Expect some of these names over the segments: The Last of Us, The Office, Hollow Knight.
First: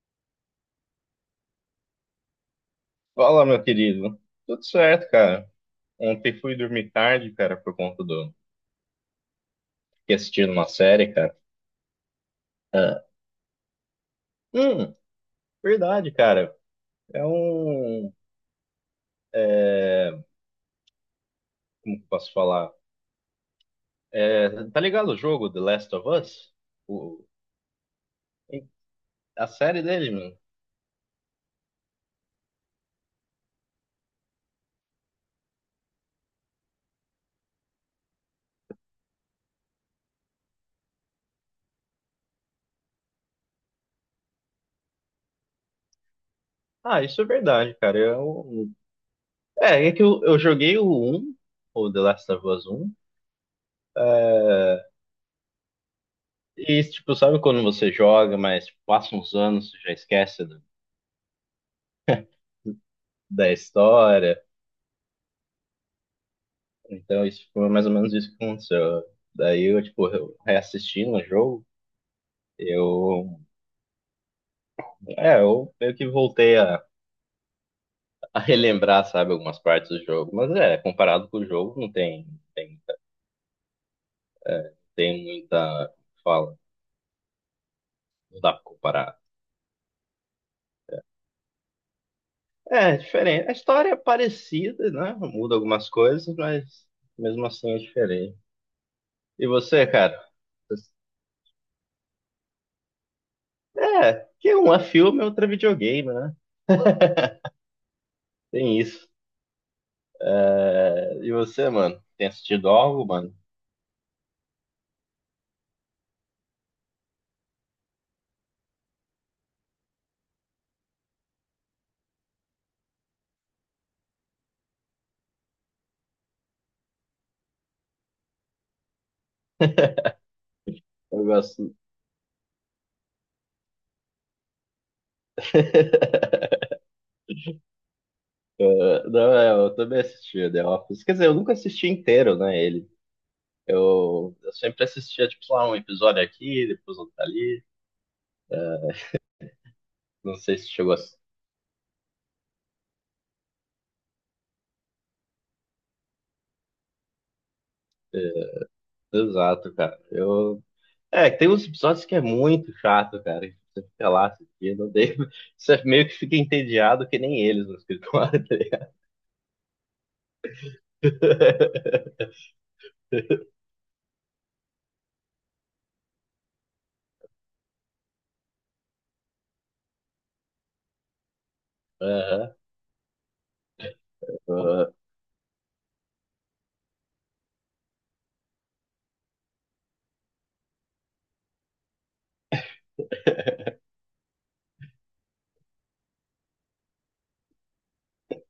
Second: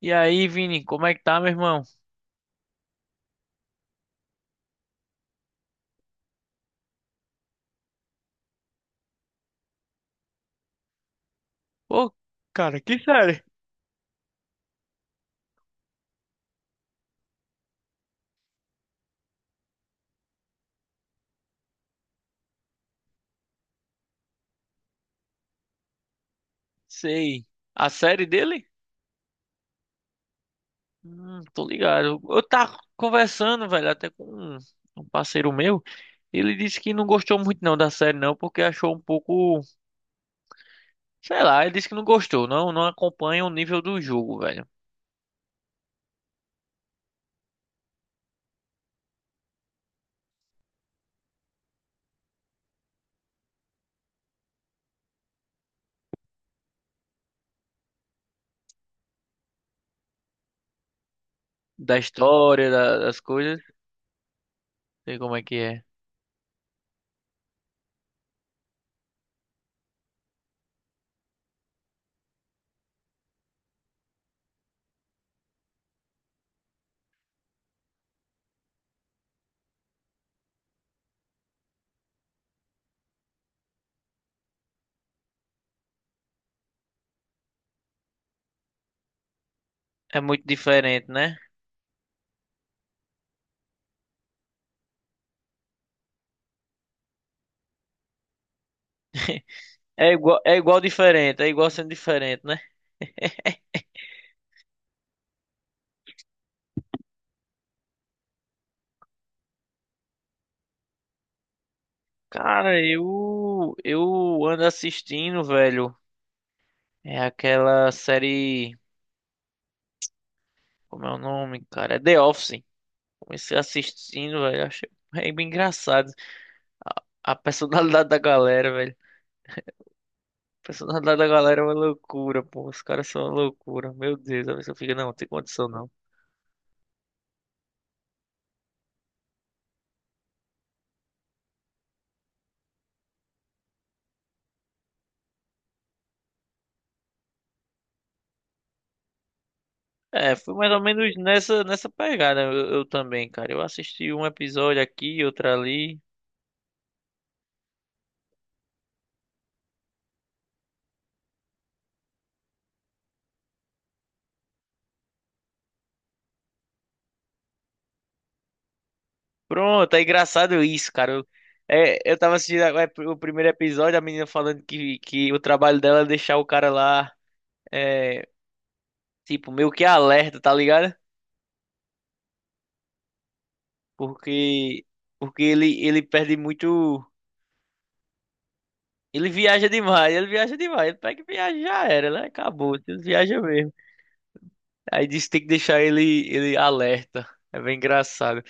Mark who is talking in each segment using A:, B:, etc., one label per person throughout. A: E aí, Vini, como é que tá, meu irmão?
B: Fala, meu querido. Tudo certo, cara. Ontem fui dormir tarde, cara, por conta fiquei assistindo uma série, cara.
A: Pô, cara, que
B: Ah,
A: série?
B: Hum, Verdade, cara. É um... é, Como que eu posso falar? Tá ligado o jogo The Last of Us? O...
A: Sei. A série dele?
B: A série dele, mano.
A: Tô ligado. Eu tava conversando, velho, até com um um parceiro meu. Ele disse que não gostou muito não da série, não, porque achou um pouco. Sei lá, ele disse que não gostou, não, não acompanha o nível do jogo, velho.
B: Ah, isso é verdade, cara. É que eu joguei um, o The Last of Us um. E, tipo, sabe quando você joga, mas passa uns anos, você já esquece do-
A: Da história, das
B: da
A: coisas.
B: história...
A: Sei como é que é.
B: Então, isso foi mais ou menos isso que aconteceu. Daí eu, tipo, eu reassistindo o jogo, eu, eu meio que voltei a relembrar, sabe, algumas partes do jogo. Mas é, comparado com o jogo, não tem, tem, tem muita fala, não dá pra comparar.
A: É muito diferente, né?
B: É, é diferente. A história é parecida, né? Muda algumas coisas, mas mesmo assim é diferente. E você, cara?
A: É igual diferente, é igual sendo diferente, né?
B: É, que um é filme, outro é videogame, né? Tem isso. É, e você, mano? Tem assistido
A: Cara,
B: algo, mano?
A: eu ando assistindo, velho. É aquela série, como é o nome, cara? É The Office. Comecei assistindo, velho. Achei é bem engraçado. A, a personalidade da galera, velho. A personalidade
B: Eu
A: da galera é uma
B: gosto.
A: loucura, pô. Os caras são uma loucura. Meu Deus, a pessoa fica, não, não tem condição não.
B: Não, é, eu também assistia The Office. Quer dizer, eu nunca assisti inteiro, né, ele. Eu sempre assistia, tipo, sei lá, um episódio aqui, depois outro ali.
A: É,
B: Não
A: foi
B: sei se
A: mais ou
B: chegou
A: menos nessa pegada eu também, cara. Eu assisti um episódio aqui, outro ali.
B: exato, cara. Tem uns episódios que é muito chato, cara. Que Você fica lá assistindo, daí você meio que fica entediado que nem eles no escritório. Tá ligado?
A: Pronto, é engraçado isso, cara. Eu, eu tava assistindo o primeiro episódio, a menina falando que o trabalho dela é deixar o cara lá, é, tipo, meio que alerta, tá ligado?
B: Aham.
A: Porque,
B: Aham.
A: porque ele, ele perde muito. Ele viaja demais, ele viaja demais. Ele pega e viaja, já era, né? Acabou, ele viaja mesmo. Aí disse que tem que deixar ele, ele alerta. É bem engraçado.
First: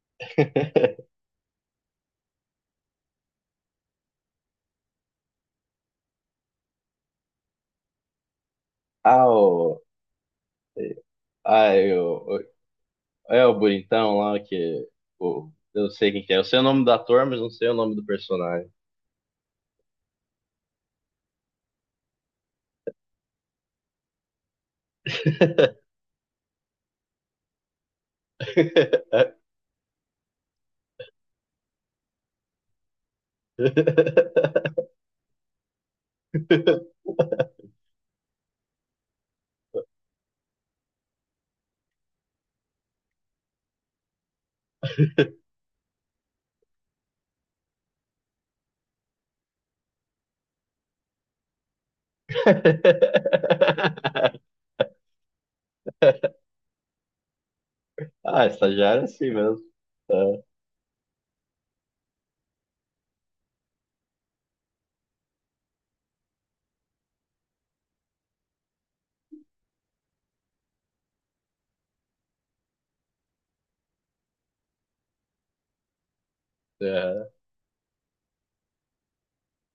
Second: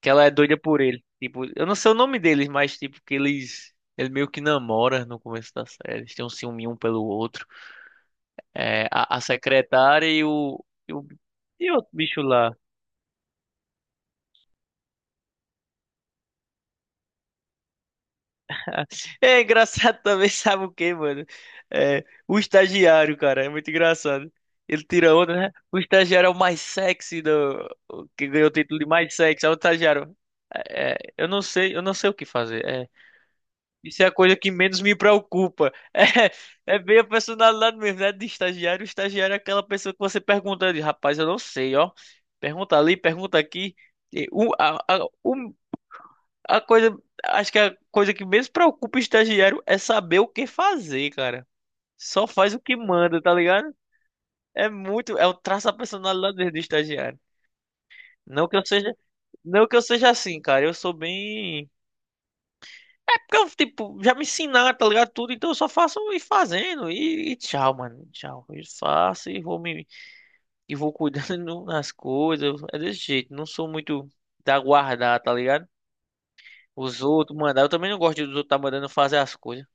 A: Que ela é doida por ele. Tipo, eu não sei o nome deles, mas tipo, que eles. Ele meio que namora no começo da série. Eles têm um ciúme um pelo outro. A
B: Ah, o...
A: secretária e e o. E
B: Ah,
A: outro bicho
B: eu...
A: lá.
B: É o bonitão lá que. Eu não sei quem que é. Eu sei o nome do ator, mas não sei o nome do personagem.
A: É engraçado também, sabe o quê, mano? É, o estagiário, cara, é muito engraçado. Ele tira onda, né? O estagiário é o mais sexy do. O Que ganhou o título de mais sexy. É o estagiário. Eu não sei o que fazer. É, isso é a coisa que menos me preocupa. É, é bem a personalidade mesmo, né? De estagiário. O estagiário é aquela pessoa que você pergunta, ele, rapaz, eu não sei, ó. Pergunta ali, pergunta aqui. E O, a, A coisa, Acho que a coisa que menos preocupa o estagiário é saber o que fazer, cara. Só faz o que manda, tá ligado? É muito, é o traço da personalidade dele do estagiário.
B: Ah,
A: Não que eu seja,
B: estagiário é assim mesmo.
A: não que eu seja assim,
B: É.
A: cara. Eu sou bem É porque eu, tipo, já me ensinaram, tá ligado? Tudo, então eu só faço e fazendo e tchau, mano. Tchau. Eu faço e vou me E vou cuidando das coisas. É desse jeito, não sou muito da guardar, tá ligado? Os
B: É.
A: outros mandar, eu também não gosto dos outros tá mandando fazer as coisas.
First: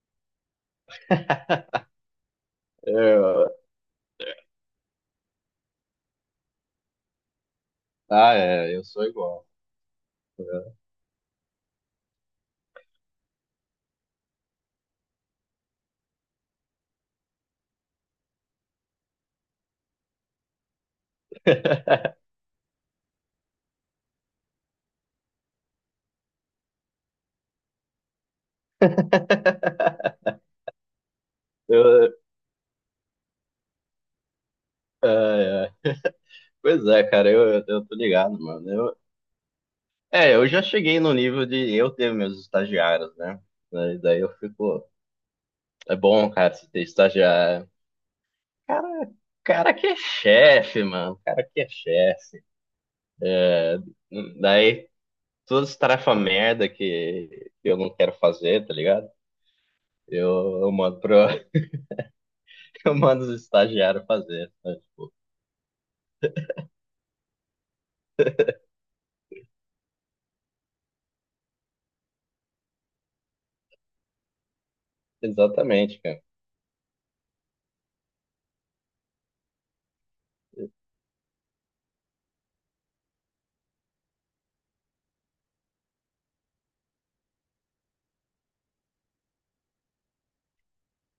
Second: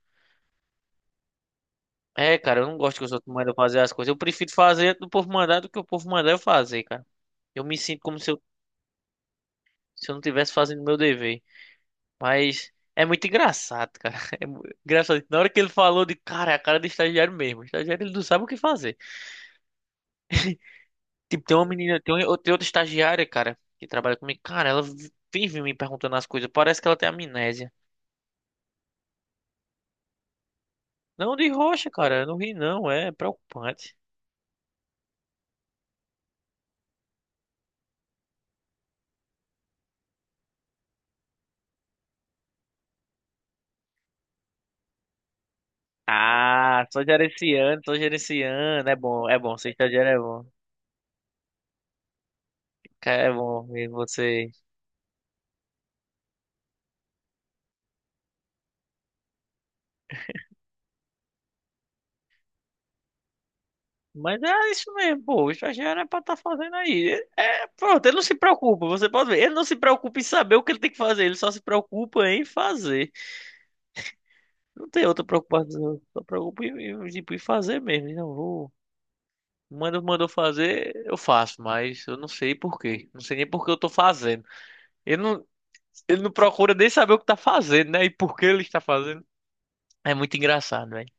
A: É, cara, eu não
B: É,
A: gosto que os outros mandam
B: Eu-
A: fazer as coisas. Eu prefiro fazer do povo mandar do que o povo mandar eu fazer, cara. Eu me sinto como se
B: Ah,
A: eu,
B: é, eu sou igual.
A: se eu não tivesse
B: É.
A: fazendo meu dever. Mas é muito engraçado, cara. É engraçado. Na hora que ele falou de cara, é a cara de estagiário mesmo. O estagiário ele não sabe o que fazer. Tipo, tem uma menina, tem outra estagiária, cara, que trabalha comigo. Cara, ela vive me perguntando as coisas. Parece que ela tem amnésia. Não de rocha,
B: Eu, é,
A: cara. Eu não ri, não. É preocupante.
B: é. Pois é, cara, eu tô ligado, mano. Eu já cheguei no nível de eu ter meus estagiários, né? Daí eu fico. É bom, cara, você ter
A: Ah, só
B: estagiário.
A: gerenciando, só gerenciando. É
B: Cara,
A: bom, é bom. Ser
B: cara que é
A: estagiário é bom.
B: chefe, mano. Cara que é chefe.
A: Que é bom ver
B: Hum,
A: você.
B: Daí, todas as tarefas merda que eu não quero fazer, tá ligado? Eu mando pro, eu mando os estagiários
A: Mas
B: fazer.
A: é
B: Tá?
A: isso
B: Tipo,
A: mesmo, pô. O estagiário é pra estar fazendo aí. É, é, pronto, ele não se preocupa, você pode ver. Ele não se preocupa em saber o que ele tem que fazer, ele só se preocupa em fazer. Não tem outra
B: exatamente,
A: preocupação,
B: cara.
A: só preocupa em, em, tipo, em fazer mesmo. Não vou. Manda, mandou fazer, eu faço, mas eu não sei por quê. Não sei nem por que eu tô fazendo. Ele não, ele não procura nem saber o que tá fazendo, né? E por que ele está fazendo. É muito engraçado, velho.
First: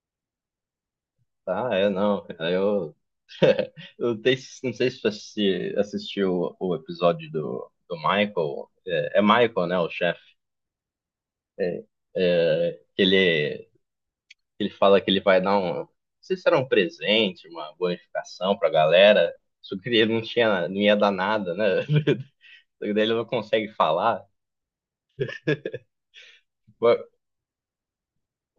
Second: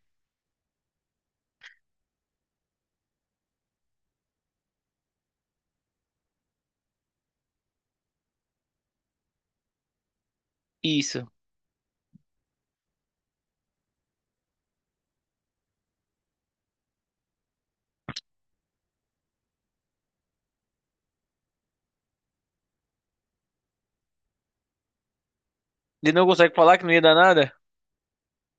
B: Ah, é, não, cara. Eu tenho- não sei se você assistiu o episódio do Michael. É, é Michael, né, o chefe?
A: Isso.
B: É, que ele Ele fala que ele vai dar um. Não sei se era um presente, uma bonificação pra galera. Só que ele não tinha, não ia dar nada, né? Só que daí ele não consegue falar.
A: Ele não consegue falar que não ia dar nada?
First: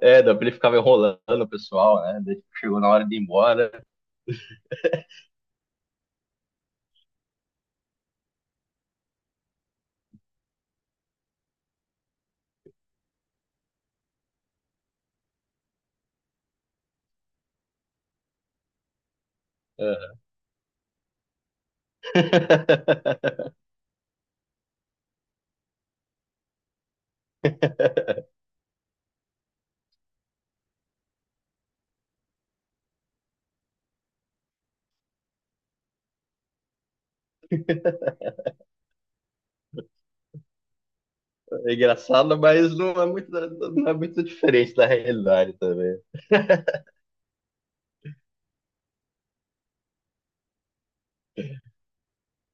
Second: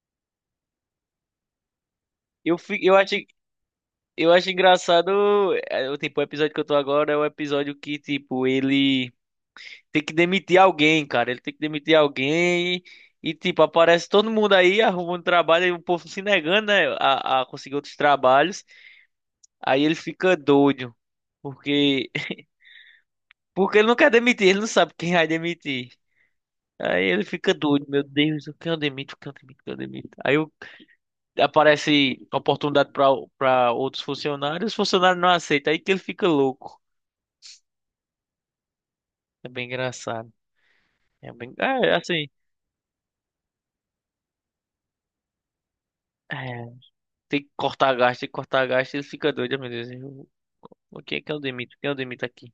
B: É, daí ele ficava enrolando o pessoal, né? Daí
A: Eu,
B: chegou na
A: eu
B: hora
A: acho.
B: de ir embora.
A: Eu acho engraçado, o episódio que eu tô agora é o episódio que, tipo, ele tem que demitir alguém, cara. Ele tem que demitir alguém e, tipo, aparece todo mundo aí arrumando trabalho e o povo se negando, né, a conseguir outros trabalhos. Aí ele
B: É.
A: fica doido, porque, porque ele não quer demitir, ele não sabe quem vai demitir. Aí ele fica doido, meu Deus, quem eu demito, quem eu demito, quem eu demito. Aparece oportunidade para outros funcionários, os funcionários não aceitam, aí que ele fica louco. É bem engraçado. É bem.
B: É
A: É, assim.
B: engraçado, mas não é muito, não é muito diferente da realidade também.
A: É, tem que cortar gasto, tem que cortar gasto, ele fica doido, meu Deus. Eu, o que é que eu demito? Quem eu demito aqui?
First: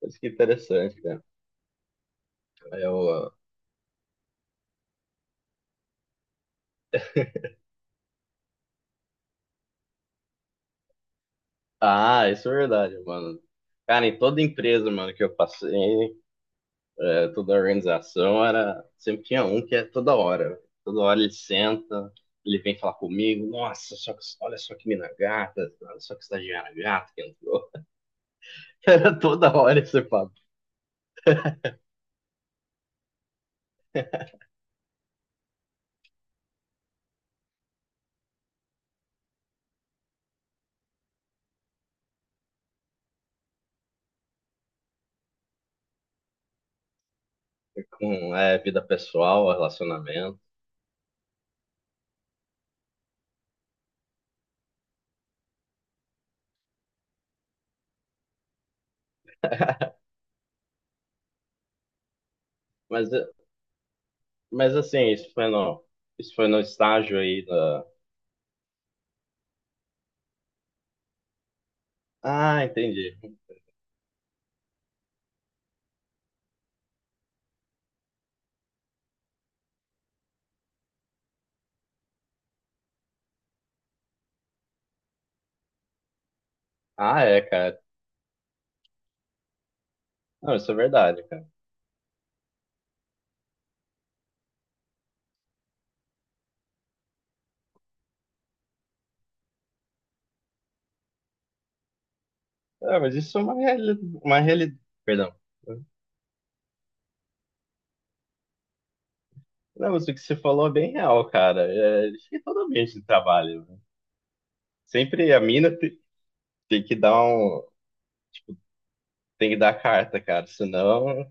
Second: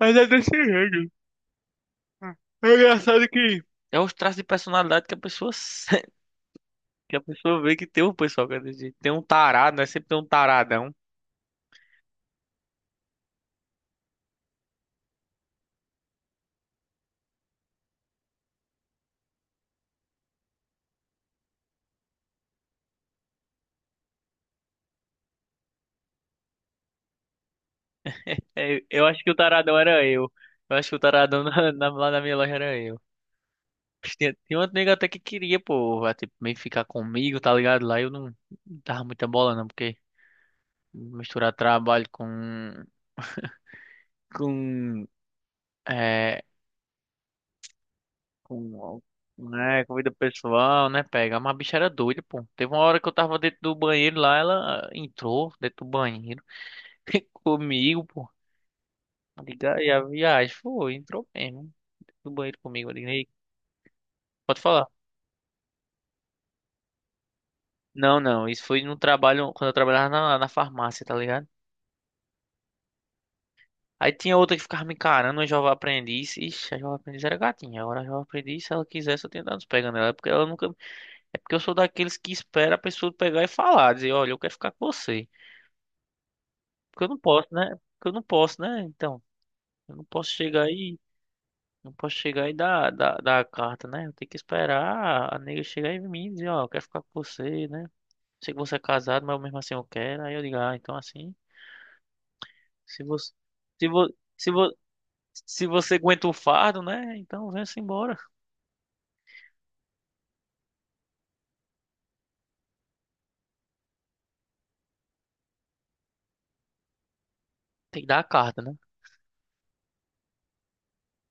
A: Mas
B: Acho
A: é
B: que é
A: desse jeito.
B: interessante, cara.
A: É engraçado
B: Eu,
A: que. É os traços de personalidade que a pessoa se- que a pessoa vê que tem um pessoal que é desse jeito. Tem um tarado, né? Sempre tem um taradão.
B: ah, isso é verdade, mano. Cara, em toda empresa, mano, que eu passei, é, toda a organização era. Sempre tinha um que é toda hora. Toda hora ele senta, ele vem falar comigo, nossa, só que, olha só que mina gata, olha só que estagiária gata que entrou.
A: É, eu
B: Era
A: acho que o
B: toda
A: taradão
B: hora esse
A: era eu.
B: papo.
A: Eu acho que o taradão lá na minha loja era eu. Mas tinha, tinha outro nego até que queria, pô, vai, tipo, meio que ficar comigo, tá ligado? Lá eu não, não tava muita bola, não, porque misturar trabalho com com, é,
B: Com é, vida
A: com,
B: pessoal,
A: né, com vida
B: relacionamento.
A: pessoal, né, pega. Mas a bicha era doida, pô. Teve uma hora que eu tava dentro do banheiro lá, ela entrou dentro do banheiro comigo, pô. Liga e a viagem foi, entrou mesmo dentro do banheiro comigo. Eu digo,
B: Mas,
A: "Ei, pode
B: mas
A: falar.
B: assim, isso foi no estágio aí da.
A: Não, não, isso foi no trabalho, quando eu trabalhava na farmácia, tá ligado?
B: Ah, entendi.
A: Aí tinha outra que ficava me encarando, uma jovem aprendiz. Ixi, a jovem aprendiz era gatinha. Agora a jovem aprendiz, se ela quisesse, eu tinha dado uns pegando ela, porque ela nunca é porque eu sou daqueles que espera a pessoa pegar e falar, dizer, olha, eu quero ficar com você. Porque eu não
B: Ah, é,
A: posso, né?
B: cara.
A: Porque eu não posso, né? Então, eu não posso
B: Não,
A: chegar
B: isso é
A: aí,
B: verdade, cara.
A: não posso chegar e dar a carta, né? Eu tenho que esperar a nega chegar em mim e dizer, ó, eu quero ficar com você, né? Sei que você é casado, mas mesmo assim eu quero. Aí eu digo, ah, então assim,
B: Ah,
A: se
B: mas
A: você,
B: isso é uma,
A: se
B: reali...
A: vo,
B: uma
A: se vo,
B: reali... Perdão.
A: se você aguenta o fardo, né? Então vem-se embora.
B: Não, mas o que você falou é bem real, cara. É, acho que todo ambiente de trabalho. Né? Sempre a mina tem que dar
A: Tem que dar a carta, né?
B: tem que dar a carta, cara. Senão,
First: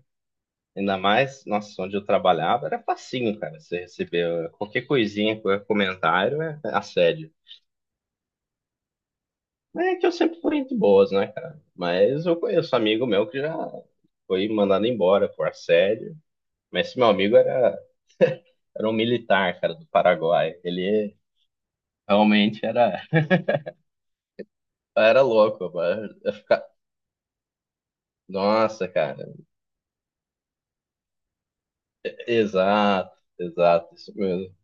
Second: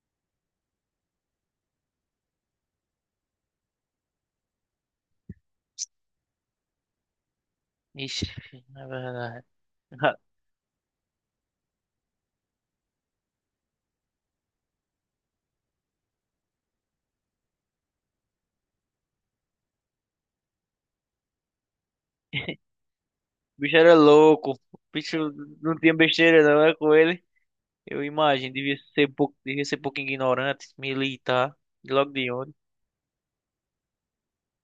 B: ainda mais, nossa, onde eu trabalhava era facinho, cara. Você recebeu qualquer coisinha, qualquer comentário é assédio.
A: Ixi, é verdade.
B: Mas é que eu sempre fui muito boas, né, cara? Mas eu conheço amigo meu que já foi mandado embora por assédio. Mas esse meu amigo era, era um militar, cara, do Paraguai. Realmente era,
A: O bicho era louco. O bicho
B: Era louco,
A: não tinha
B: mano.
A: besteira não, é com ele. Eu imagino,
B: Nossa, cara.
A: devia ser pouco ignorante, militar, de logo de onde.
B: Exato, exato, isso mesmo.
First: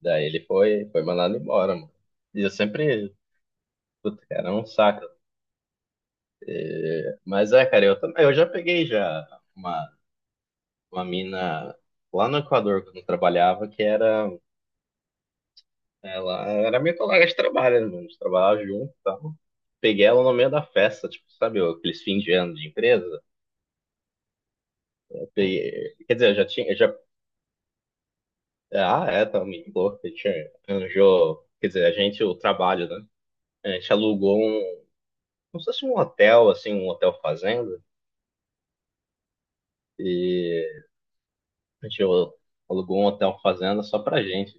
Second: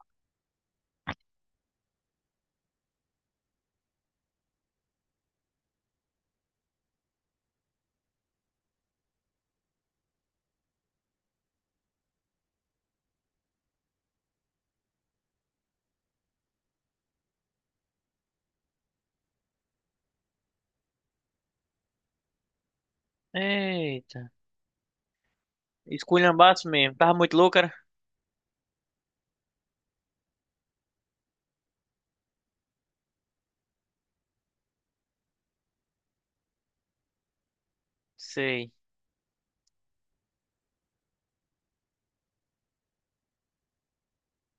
B: Daí ele foi mandado embora, mano. E eu sempre, puta, cara, é um saco. Mas é, cara, eu também, eu já peguei já uma, uma mina lá no Equador quando eu trabalhava, ela era minha colega de trabalho, né, mano, a gente trabalhava junto e tal. Peguei ela no meio da festa, tipo, sabe, aqueles fim de ano de empresa.
A: Eita,
B: Eu peguei, quer dizer, eu já tinha,
A: esculhambaço
B: eu já,
A: mesmo. Tava muito louco, cara?
B: ah, é, tá, me louco, a gente arranjou, quer dizer, a gente, o trabalho, né? A gente alugou um como se fosse um hotel, assim, um hotel fazenda.
A: Sei,
B: E a gente alugou um hotel fazenda só pra gente.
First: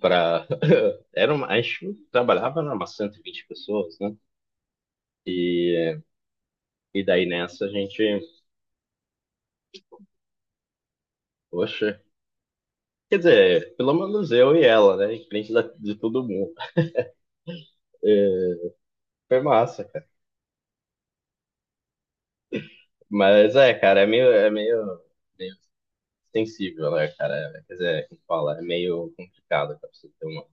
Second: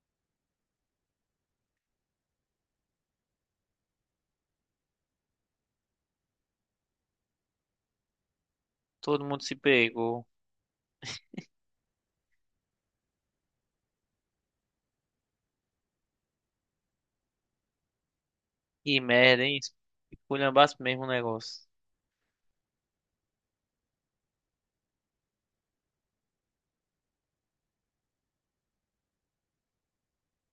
B: Pra... Era uma... A gente trabalhava numa 120 pessoas, né? E, e daí nessa a gente,
A: todo mundo se pegou.
B: poxa, quer dizer, pelo menos eu e ela, né? Em frente de todo mundo. É,
A: Que
B: foi
A: merda, hein?
B: massa, cara.
A: Esculhambaço mesmo o negócio.
B: Mas é, cara, é meio sensível, né, cara? É, quer dizer, como fala, é meio complicado, cara, pra você ter uma.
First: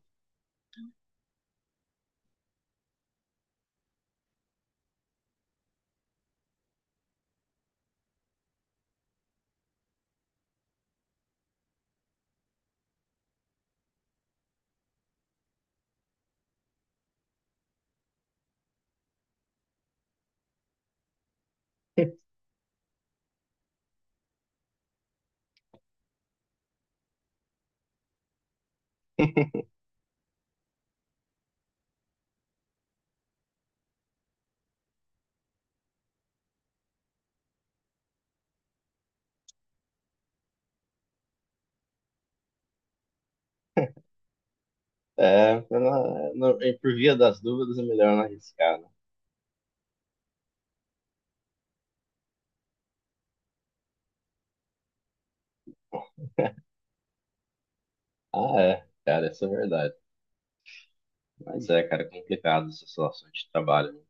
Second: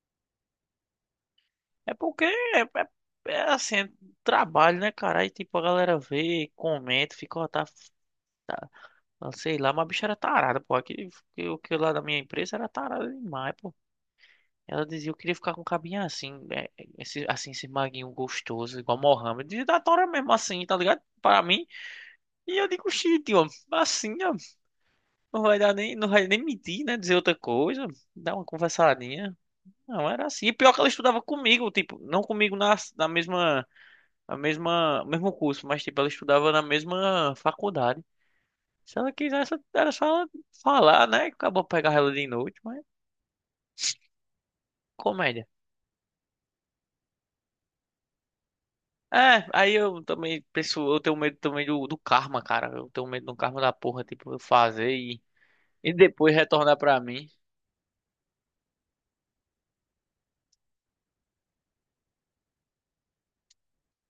A: É porque é assim, é trabalho, né, cara? Aí tipo, a galera vê, comenta, fica, ó, tá, sei lá, mas a bicha era tarada, pô. Aquele, o que lá da minha empresa era tarada demais, pô. Ela dizia, eu queria ficar com um cabinho assim, esse, assim, esse maguinho gostoso, igual Mohamed. E da Tora mesmo assim, tá ligado? Para mim. E eu digo, xixi, ó, assim, ó, não vai dar nem, não vai nem mentir, né? Dizer outra coisa, dar uma conversadinha. Não, era assim. E pior que ela estudava comigo, tipo, não comigo na mesma, mesmo curso, mas tipo, ela estudava na mesma faculdade. Se ela quisesse, era só ela falar, né? Acabou pegar ela de noite, mas comédia.
B: É, pra não- não- E por via das dúvidas é melhor não arriscar, né?
A: É, aí eu também penso, eu tenho medo também do karma, cara. Eu tenho medo do karma da porra, tipo, eu fazer e depois retornar pra mim.
B: Ah, é, cara, isso é verdade. Mas é, cara, é complicado essa situação de trabalho. Né?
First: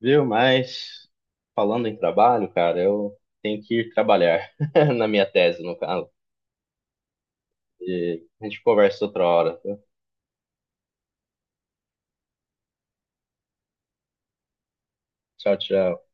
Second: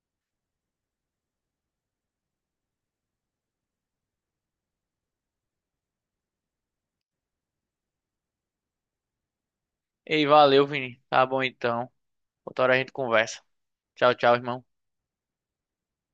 B: Viu? Mas falando em trabalho, cara, eu tenho que ir trabalhar na minha tese, no caso. E a gente conversa outra hora. Tá?
A: Ei, valeu, Vini. Tá bom então. Outra hora a gente conversa. Tchau, tchau, irmão.
B: Tchau, tchau.